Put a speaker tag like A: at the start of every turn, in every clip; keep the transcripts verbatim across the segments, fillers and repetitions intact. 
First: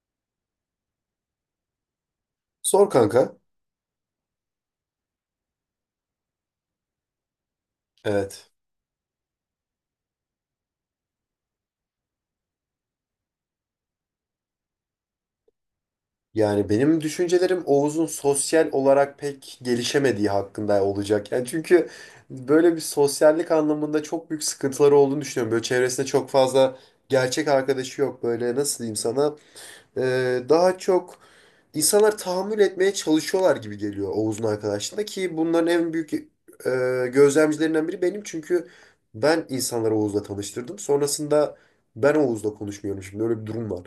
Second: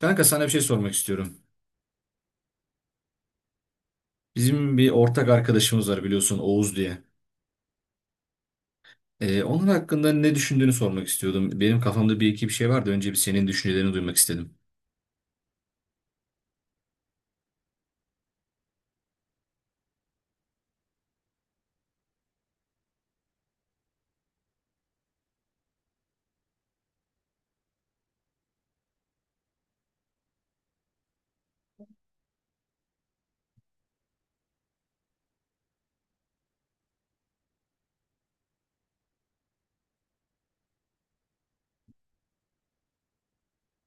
A: Kanka sana bir şey sormak istiyorum.
B: Sor kanka.
A: Bizim bir ortak arkadaşımız var, biliyorsun, Oğuz diye.
B: Evet.
A: Ee, onun hakkında ne düşündüğünü sormak istiyordum. Benim kafamda bir iki bir şey vardı. Önce bir senin düşüncelerini duymak istedim.
B: Yani benim düşüncelerim Oğuz'un sosyal olarak pek gelişemediği hakkında olacak. Yani çünkü böyle bir sosyallik anlamında çok büyük sıkıntıları olduğunu düşünüyorum. Böyle çevresinde çok fazla gerçek arkadaşı yok. Böyle nasıl diyeyim sana? Ee, daha çok insanlar tahammül etmeye çalışıyorlar gibi geliyor Oğuz'un arkadaşlığında ki bunların en büyük e, gözlemcilerinden biri benim. Çünkü ben insanları Oğuz'la tanıştırdım. Sonrasında ben Oğuz'la konuşmuyorum şimdi. Öyle bir durum var.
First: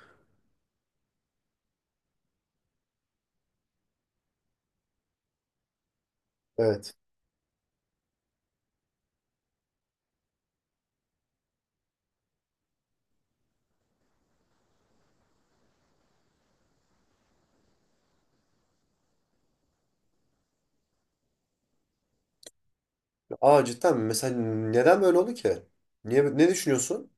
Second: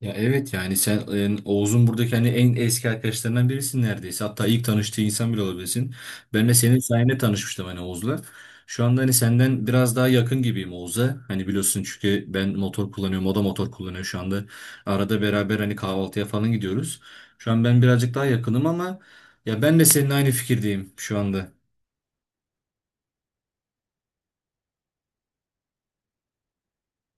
A: Ya evet, yani sen e, Oğuz'un buradaki hani en eski arkadaşlarından birisin neredeyse. Hatta ilk tanıştığı insan bile olabilirsin. Ben de senin
B: Evet.
A: sayende tanışmıştım hani Oğuz'la. Şu anda hani senden biraz daha yakın gibiyim Oğuz'a. Hani biliyorsun, çünkü ben motor kullanıyorum, o da motor kullanıyor şu anda. Arada beraber hani kahvaltıya falan gidiyoruz. Şu an ben birazcık daha yakınım ama ya ben de senin aynı fikirdeyim şu anda.
B: Aa cidden mi? Mesela neden böyle oldu ki? Niye, ne düşünüyorsun?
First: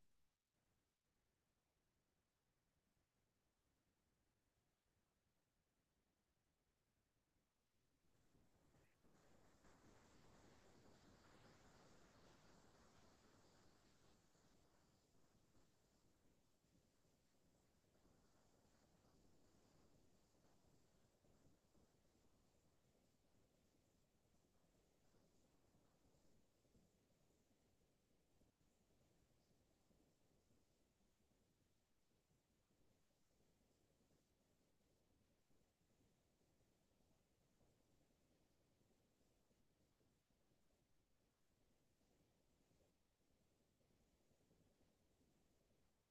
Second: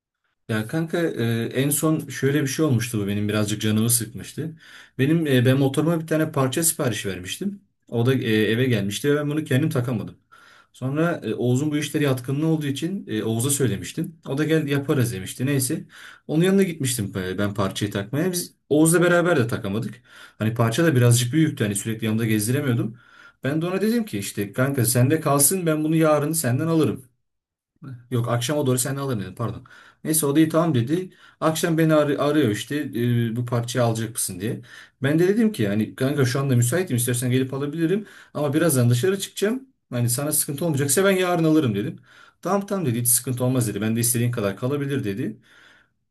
A: Ya kanka, e, en son şöyle bir şey olmuştu, bu benim birazcık canımı sıkmıştı. Benim e, ben motoruma bir tane parça sipariş vermiştim. O da e, eve gelmişti ve ben bunu kendim takamadım. Sonra e, Oğuz'un bu işlere yatkınlığı olduğu için e, Oğuz'a söylemiştim. O da gel yaparız demişti. Neyse. Onun yanına gitmiştim e, ben parçayı takmaya. Biz Oğuz'la beraber de takamadık. Hani parça da birazcık büyüktü. Hani sürekli yanımda gezdiremiyordum. Ben de ona dedim ki işte kanka sende kalsın, ben bunu yarın senden alırım. Yok, akşama doğru sen alırım dedim, pardon. Neyse, o da iyi tamam dedi. Akşam beni ar- arıyor işte e, bu parçayı alacak mısın diye. Ben de dedim ki hani kanka şu anda müsaitim, istersen gelip alabilirim. Ama birazdan dışarı çıkacağım. Hani sana sıkıntı olmayacaksa ben yarın alırım dedim. Tamam tamam dedi, hiç sıkıntı olmaz dedi. Ben de istediğin kadar kalabilir dedi.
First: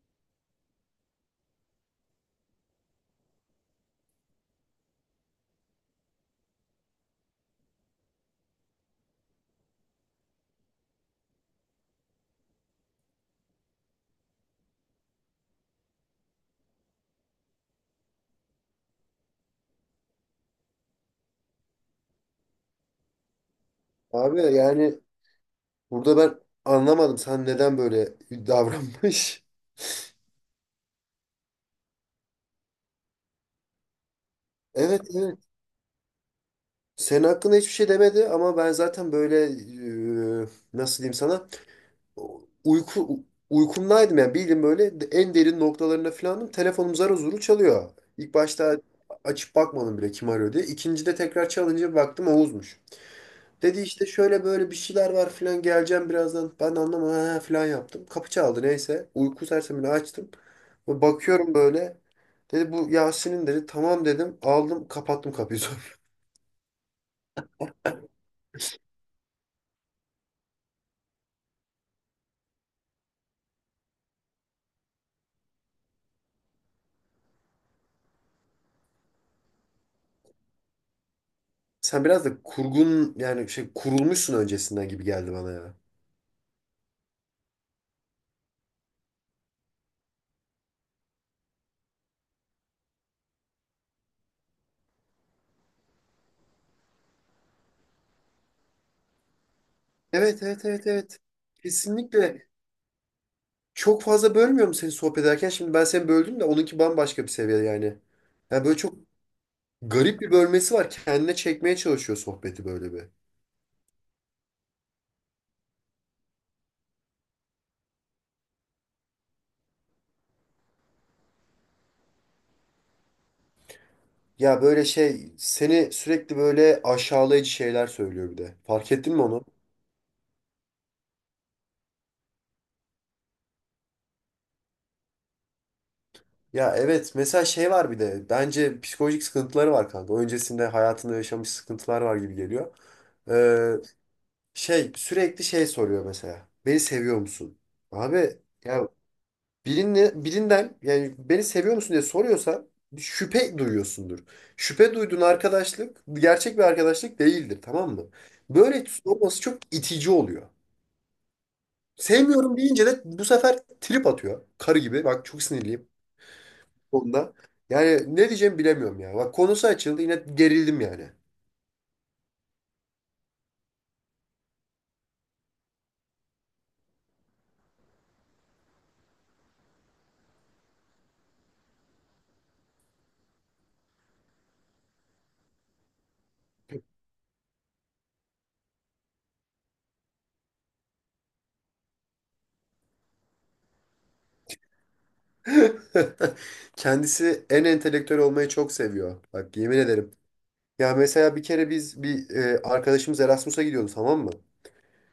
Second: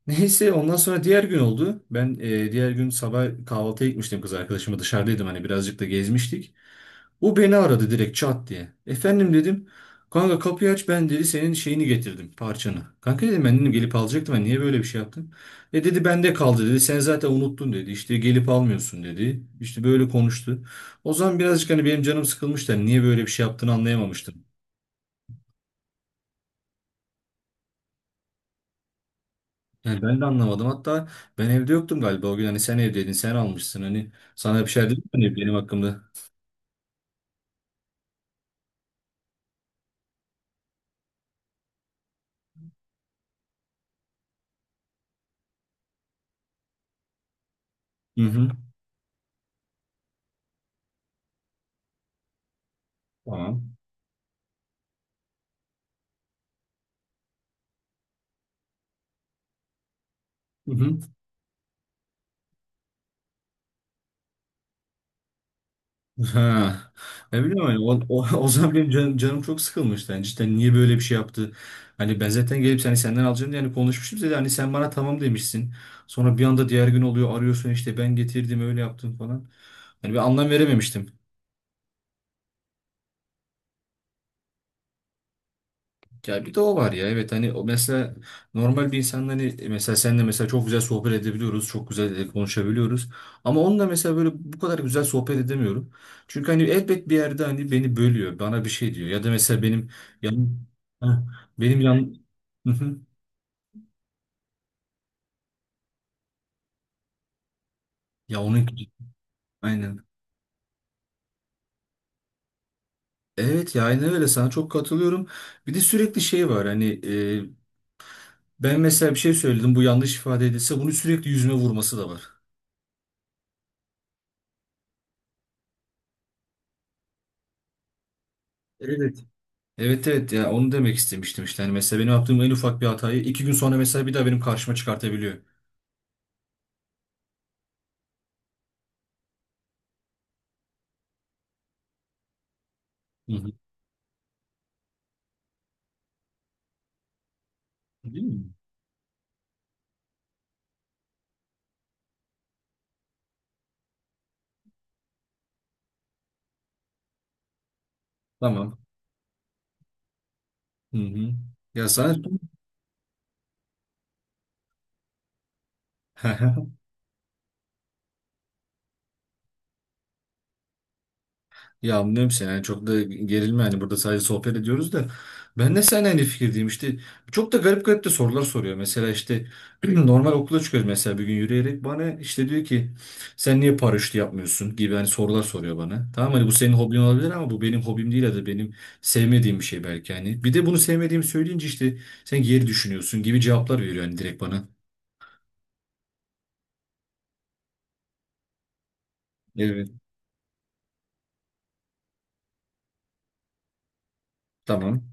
A: Neyse, ondan sonra diğer gün oldu. Ben e, diğer gün sabah kahvaltıya gitmiştim, kız arkadaşımla dışarıdaydım, hani birazcık da gezmiştik. O beni aradı direkt çat diye. Efendim dedim. Kanka kapıyı aç ben dedi, senin şeyini getirdim, parçanı. Kanka dedim, ben dedim gelip alacaktım, ben niye böyle bir şey yaptın? E dedi, bende kaldı dedi, sen zaten unuttun dedi, işte gelip almıyorsun dedi. İşte böyle konuştu. O zaman birazcık hani benim canım sıkılmıştı, hani niye böyle bir şey yaptığını anlayamamıştım.
B: Abi yani burada ben anlamadım sen neden böyle davranmış.
A: Yani ben de anlamadım, hatta ben evde yoktum galiba o gün, hani sen evdeydin, sen almışsın, hani sana bir şey dedim
B: Evet,
A: mi hani
B: evet.
A: benim hakkımda.
B: Senin hakkında hiçbir şey demedi ama ben zaten böyle e, nasıl diyeyim sana uyku uykumdaydım yani bildim böyle en derin noktalarına falanım. Telefonum zar zor çalıyor.
A: Hı
B: İlk
A: hı.
B: başta açıp bakmadım bile kim arıyor diye. İkincide tekrar çalınca bir baktım Oğuz'muş.
A: Tamam.
B: Dedi işte şöyle böyle bir şeyler var filan geleceğim birazdan. Ben de anlamadım "Ha" filan yaptım. Kapı çaldı neyse. Uyku sersemini açtım.
A: Hı hı.
B: Ve bakıyorum böyle. Dedi bu Yasin'in dedi. Tamam dedim. Aldım kapattım kapıyı sonra.
A: Ha. Ne bileyim hani o, o, o zaman benim canım, canım çok sıkılmıştı. Yani cidden niye böyle bir şey yaptı? Hani ben zaten gelip seni senden alacağım diye hani konuşmuştum dedi. Hani sen bana tamam demişsin. Sonra bir anda diğer gün oluyor, arıyorsun işte ben getirdim öyle yaptım falan. Hani ben anlam verememiştim.
B: Sen biraz da kurgun yani şey kurulmuşsun öncesinden gibi geldi bana ya.
A: Ya bir de o var ya, evet, hani o mesela normal bir insanla hani e, mesela senle mesela çok güzel sohbet edebiliyoruz, çok güzel e, konuşabiliyoruz ama onunla mesela böyle bu kadar güzel sohbet edemiyorum çünkü hani elbet bir yerde hani beni bölüyor, bana bir şey diyor, ya da mesela benim
B: Evet,
A: yan
B: evet, evet,
A: Heh,
B: evet.
A: benim yan
B: Kesinlikle.
A: Hı hı.
B: Çok fazla bölmüyorum seni sohbet ederken. Şimdi ben seni böldüm de onunki bambaşka bir seviye yani.
A: ya
B: Yani
A: onun
B: böyle çok
A: aynen
B: garip bir bölmesi var. Kendine çekmeye çalışıyor sohbeti böyle bir.
A: evet ya aynen öyle, sana çok katılıyorum. Bir de sürekli şey var hani e, ben mesela bir şey söyledim, bu yanlış ifade edilse, bunu sürekli yüzüme vurması da var.
B: Ya böyle şey seni sürekli böyle aşağılayıcı şeyler söylüyor bir de. Fark ettin mi
A: Evet.
B: onu?
A: Evet evet, ya onu demek istemiştim işte. Hani mesela benim yaptığım en ufak bir hatayı iki gün sonra mesela bir daha benim karşıma çıkartabiliyor.
B: Ya evet mesela şey var bir de bence psikolojik sıkıntıları var kanka. Öncesinde hayatında yaşamış sıkıntılar var gibi geliyor.
A: Hı hı.
B: Ee, Şey sürekli şey soruyor mesela. Beni seviyor musun?
A: Değil
B: Abi
A: mi?
B: ya birini, birinden yani beni seviyor musun diye soruyorsa şüphe duyuyorsundur. Şüphe duyduğun arkadaşlık gerçek bir arkadaşlık değildir tamam mı?
A: Tamam.
B: Böyle olması çok itici oluyor.
A: Hı hı. Ya sana
B: Sevmiyorum deyince de bu sefer trip atıyor. Karı gibi. Bak çok sinirliyim onda. Yani ne diyeceğimi bilemiyorum ya. Bak konusu açıldı yine gerildim yani.
A: ya anlıyorum seni, yani çok da gerilme, yani burada sadece sohbet ediyoruz da ben de seninle aynı fikirdeyim. İşte çok da garip garip de sorular soruyor mesela, işte normal okula çıkıyoruz mesela bir gün, yürüyerek bana işte diyor ki sen niye paraşütü yapmıyorsun gibi hani sorular soruyor bana. Tamam, hani bu senin hobin olabilir ama bu benim hobim değil, ya da benim sevmediğim bir şey belki. Hani bir de bunu sevmediğimi söyleyince, işte sen geri düşünüyorsun gibi cevaplar veriyor yani direkt bana.
B: Kendisi en entelektüel olmayı çok seviyor. Bak yemin
A: Evet.
B: ederim. Ya mesela bir kere biz bir e, arkadaşımız Erasmus'a gidiyordu tamam mı?
A: Tamam.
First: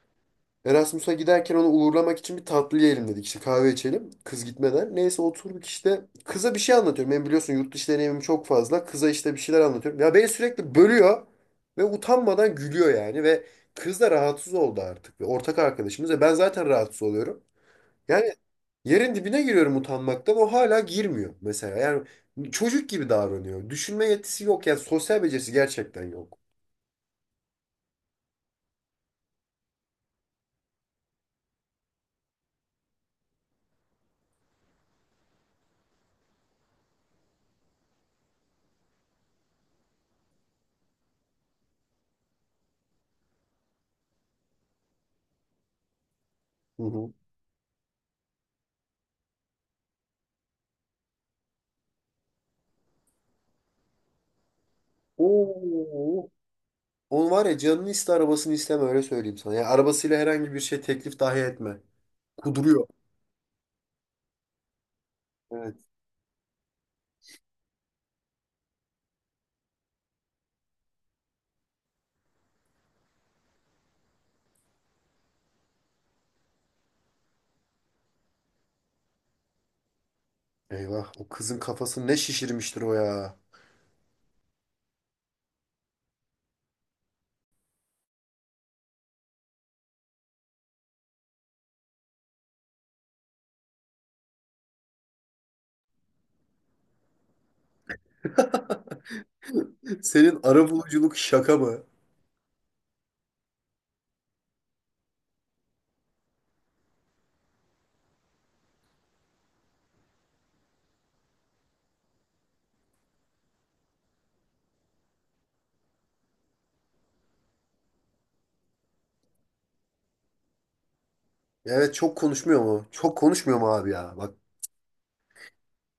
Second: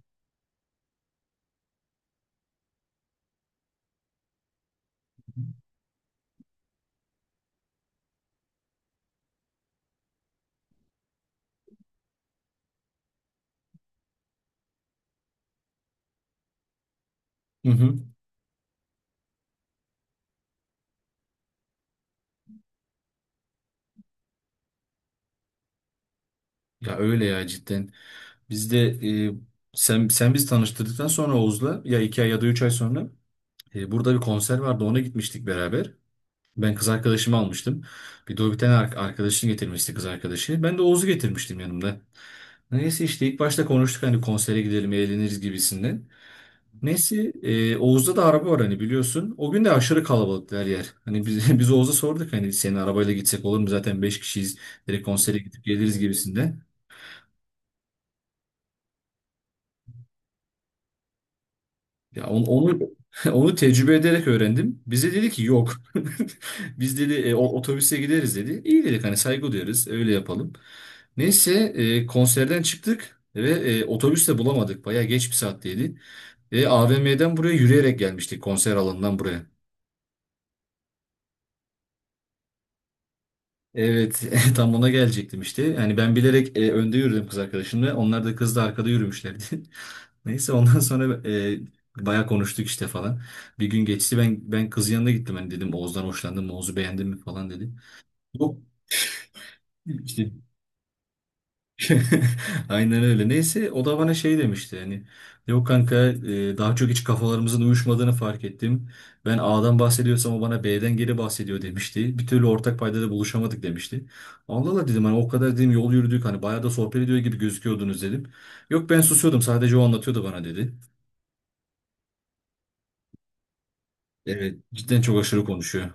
B: Erasmus'a giderken onu uğurlamak için bir tatlı yiyelim dedik. İşte kahve içelim. Kız gitmeden. Neyse oturduk işte. Kıza bir şey anlatıyorum. Ben biliyorsun yurt dışı deneyimim çok fazla. Kıza işte bir şeyler anlatıyorum. Ya beni sürekli bölüyor. Ve utanmadan gülüyor yani. Ve kız da rahatsız oldu artık. Ve ortak arkadaşımız. Ve ben zaten rahatsız oluyorum.
A: Hı hı.
B: Yani yerin dibine giriyorum utanmaktan. O hala girmiyor mesela. Yani çocuk gibi davranıyor. Düşünme yetisi yok. Yani sosyal becerisi gerçekten yok.
A: Ya öyle, ya cidden. Biz de e, sen sen biz tanıştırdıktan sonra Oğuz'la ya iki ay ya da üç ay sonra e, burada bir konser vardı, ona gitmiştik beraber. Ben kız arkadaşımı almıştım. Bir de o bir tane ar- arkadaşını getirmişti, kız arkadaşı. Ben de Oğuz'u getirmiştim yanımda. Neyse işte ilk başta konuştuk hani konsere gidelim eğleniriz gibisinden.
B: Hı hı.
A: Neyse e, Oğuz'da da araba var hani, biliyorsun. O gün de aşırı kalabalıktı her yer. Hani biz, biz Oğuz'a sorduk hani senin arabayla gitsek olur mu, zaten beş kişiyiz. Direkt konsere gidip geliriz
B: Oo.
A: gibisinden.
B: Onu var ya canını iste arabasını isteme öyle söyleyeyim sana. Yani arabasıyla herhangi bir şey teklif dahi etme.
A: Ya on- onu
B: Kuduruyor.
A: onu tecrübe ederek öğrendim. Bize dedi ki yok.
B: Evet.
A: Biz dedi e, o- otobüse gideriz dedi. İyi dedik, hani saygı duyarız, öyle yapalım. Neyse e, konserden çıktık ve e, otobüs de bulamadık. Bayağı geç bir saatteydi. Ve A V M'den buraya yürüyerek gelmiştik, konser alanından buraya.
B: Eyvah o kızın kafasını ne şişirmiştir o ya.
A: Evet tam ona gelecektim işte. Yani ben bilerek e, önde yürüdüm kız arkadaşımla. Onlar da kızla arkada yürümüşlerdi. Neyse ondan sonra e, bayağı konuştuk işte falan. Bir gün geçti, ben ben kızın yanına gittim. Hani dedim Oğuz'dan hoşlandın mı? Oğuz'u beğendin mi falan dedi. Yok işte
B: Senin arabuluculuk şaka mı?
A: aynen öyle. Neyse o da bana şey demişti, hani yok kanka, e, daha çok hiç kafalarımızın uyuşmadığını fark ettim. Ben A'dan bahsediyorsam o bana B'den geri bahsediyor demişti. Bir türlü ortak paydada buluşamadık demişti. Allah Allah dedim, hani o kadar dedim yol yürüdük, hani bayağı da sohbet ediyor gibi gözüküyordunuz dedim. Yok, ben susuyordum, sadece o anlatıyordu bana dedi.
B: Evet çok konuşmuyor mu? Çok konuşmuyor mu abi ya? Bak
A: Evet, cidden çok aşırı konuşuyor.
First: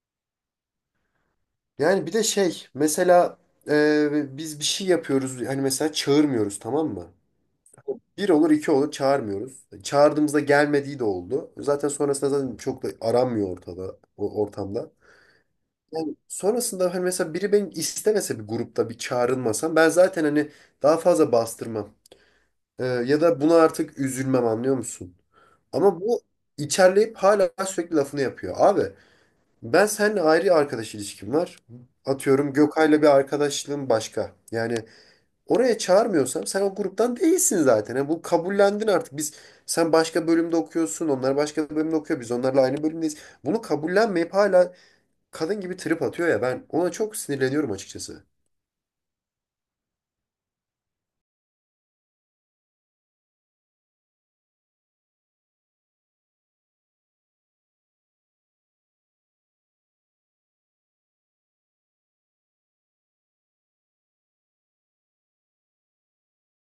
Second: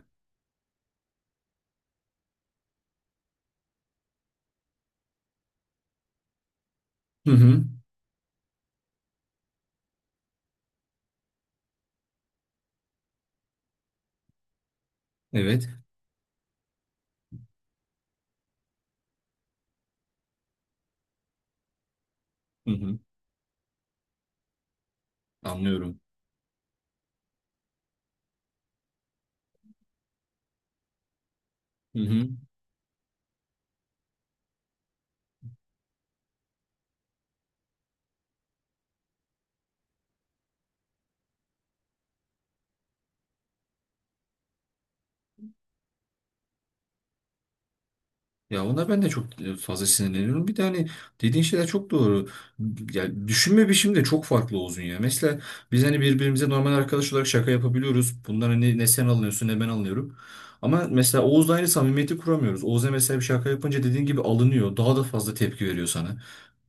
B: yani bir de şey mesela e, biz bir şey yapıyoruz hani mesela çağırmıyoruz tamam mı?
A: Hı hı.
B: Bir olur iki olur çağırmıyoruz. Çağırdığımızda gelmediği de oldu. Zaten sonrasında zaten çok da aranmıyor ortada o ortamda.
A: Evet.
B: Yani sonrasında hani mesela biri benim istemese bir grupta bir çağrılmasam ben zaten hani daha fazla bastırmam.
A: Hı
B: Ee,
A: hı.
B: ya da buna artık üzülmem anlıyor musun?
A: Anlıyorum.
B: Ama bu içerleyip hala sürekli lafını yapıyor. Abi ben seninle ayrı arkadaş ilişkim var. Atıyorum Gökay'la bir arkadaşlığım başka. Yani oraya çağırmıyorsam sen o gruptan değilsin zaten. Yani bu kabullendin artık. Biz sen başka bölümde okuyorsun, onlar başka bölümde okuyor. Biz onlarla aynı bölümdeyiz. Bunu kabullenmeyip hala kadın gibi trip atıyor ya ben ona çok sinirleniyorum açıkçası.
A: Ya ona ben de çok e, fazla sinirleniyorum. Bir de hani dediğin şeyler çok doğru. Ya düşünme biçimi de çok farklı Oğuz'un ya. Mesela biz hani birbirimize normal arkadaş olarak şaka yapabiliyoruz. Bundan hani ne sen alınıyorsun ne ben alınıyorum. Ama mesela Oğuz'la aynı samimiyeti kuramıyoruz. Oğuz'a mesela bir şaka yapınca dediğin gibi alınıyor. Daha da fazla tepki veriyor sana.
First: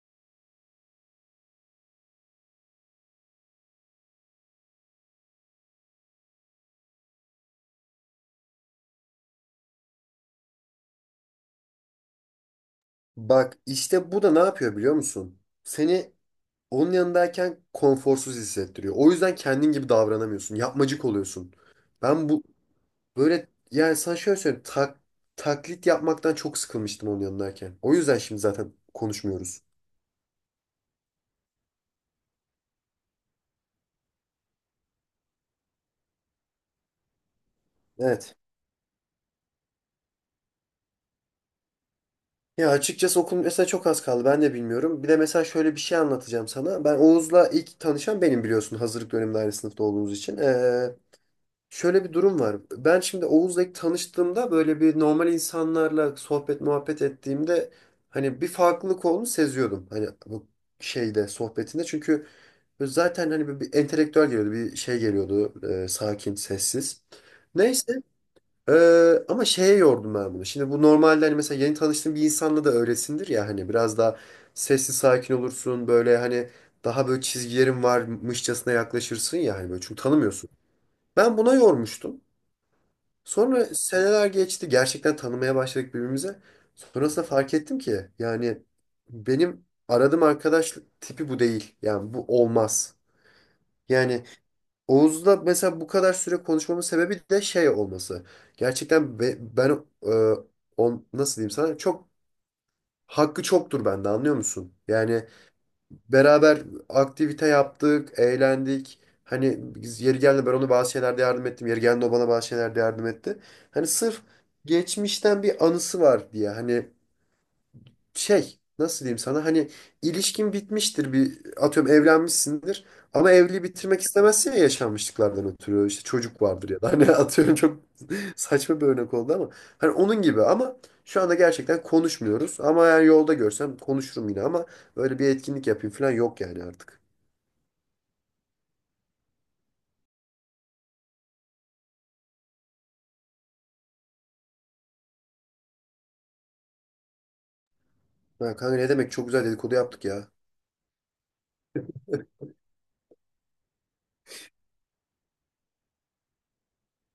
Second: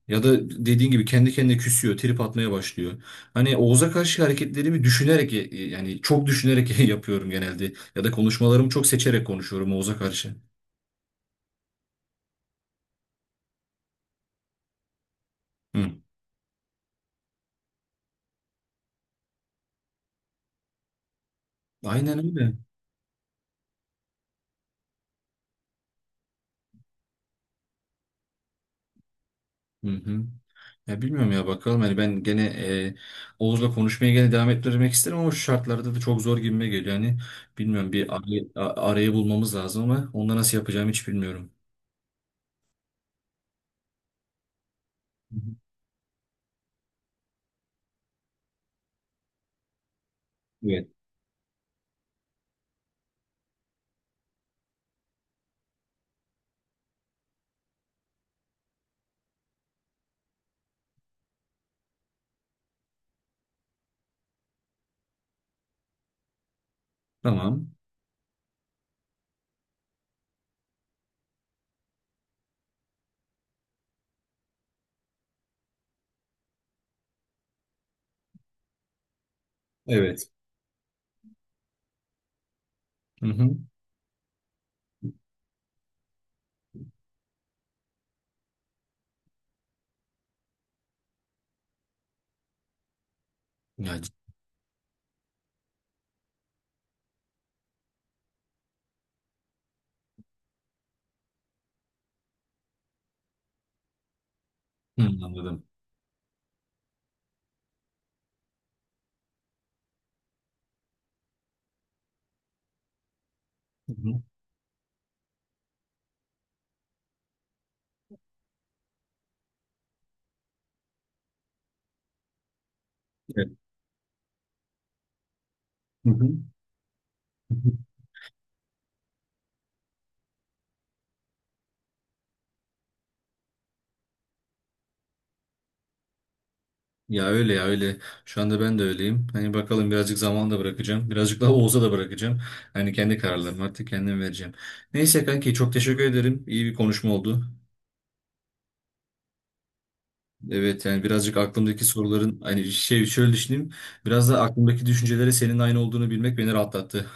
A: Ya da dediğin gibi kendi kendine küsüyor, trip atmaya başlıyor. Hani Oğuz'a karşı hareketlerimi düşünerek e, e, yani çok düşünerek yapıyorum genelde. Ya da konuşmalarımı çok seçerek konuşuyorum Oğuz'a karşı.
B: Bak işte bu da ne yapıyor biliyor musun?
A: Hı.
B: Seni onun yanındayken konforsuz hissettiriyor. O yüzden kendin gibi davranamıyorsun. Yapmacık oluyorsun.
A: Aynen
B: Ben bu
A: öyle.
B: böyle yani sana şöyle söyleyeyim. Tak- taklit yapmaktan çok sıkılmıştım onun yanındayken. O yüzden şimdi zaten konuşmuyoruz.
A: Hı hı. Ya bilmiyorum ya, bakalım, hani ben gene e, Oğuz'la konuşmaya gene devam ettirmek isterim ama şu şartlarda da çok zor gibime geliyor. Yani bilmiyorum, bir
B: Evet.
A: arayı, a- arayı bulmamız lazım ama onda nasıl yapacağımı hiç bilmiyorum.
B: Ya açıkçası okul mesela çok az kaldı. Ben de bilmiyorum. Bir de
A: Hı
B: mesela
A: hı.
B: şöyle bir şey anlatacağım sana. Ben Oğuz'la ilk tanışan benim biliyorsun hazırlık döneminde aynı sınıfta olduğumuz için.
A: Evet.
B: Ee, Şöyle bir durum var. Ben şimdi Oğuz'la ilk tanıştığımda böyle bir normal insanlarla sohbet muhabbet ettiğimde hani bir farklılık olduğunu seziyordum. Hani bu şeyde sohbetinde. Çünkü zaten hani bir, bir entelektüel geliyordu. Bir şey geliyordu. E, sakin, sessiz.
A: Tamam.
B: Neyse. e, Ama şeye yordum ben bunu. Şimdi bu normalde hani mesela yeni tanıştığın bir insanla da öylesindir ya hani biraz daha sessiz sakin olursun. Böyle hani daha böyle çizgilerin varmışçasına yaklaşırsın ya hani böyle çünkü
A: Evet.
B: tanımıyorsun. Ben buna yormuştum.
A: Hı hı.
B: Sonra seneler geçti. Gerçekten tanımaya başladık birbirimize. Sonrasında fark ettim ki yani benim aradığım arkadaşlık tipi bu değil. Yani bu olmaz.
A: Ya, c-
B: Yani Oğuz'la mesela bu kadar süre konuşmamın sebebi de şey olması. Gerçekten be- ben e, on, nasıl diyeyim sana çok hakkı çoktur bende anlıyor musun?
A: hı,
B: Yani
A: anladım.
B: beraber aktivite yaptık, eğlendik. Hani biz yeri geldi ben ona bazı şeylerde yardım ettim. Yeri geldi o bana bazı şeylerde yardım etti. Hani
A: Hı hı.
B: sırf geçmişten bir anısı var diye. Hani şey nasıl diyeyim sana hani ilişkin bitmiştir bir atıyorum evlenmişsindir ama
A: Evet.
B: evliliği bitirmek istemezsin ya yaşanmışlıklardan ötürü işte
A: Hı hı.
B: çocuk vardır ya da hani
A: Hı
B: atıyorum
A: hı.
B: çok saçma bir örnek oldu ama hani onun gibi ama şu anda gerçekten konuşmuyoruz ama eğer yolda görsem konuşurum yine ama böyle bir etkinlik yapayım falan yok yani artık.
A: Ya öyle, ya öyle. Şu anda ben de öyleyim. Hani bakalım, birazcık zaman da bırakacağım. Birazcık daha Oğuz'a da bırakacağım. Hani kendi kararlarımı artık kendim vereceğim. Neyse kanki, çok teşekkür ederim. İyi bir konuşma oldu.
B: Ha, kanka ne demek çok güzel dedikodu yaptık ya.
A: Evet, yani birazcık aklımdaki soruların hani şey, şöyle düşüneyim. Biraz da aklımdaki düşüncelere senin aynı olduğunu bilmek beni rahatlattı.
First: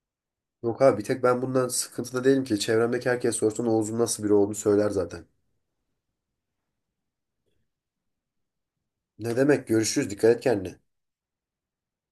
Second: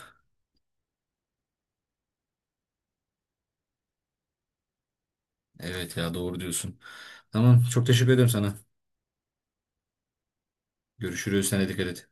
B: Yok abi bir tek ben bundan sıkıntıda değilim ki çevremdeki herkes sorsa Oğuz'un nasıl biri olduğunu söyler zaten.
A: Evet, ya doğru diyorsun. Tamam, çok teşekkür ederim sana.
B: Ne demek görüşürüz dikkat et kendine.
A: Görüşürüz. Sen de dikkat et.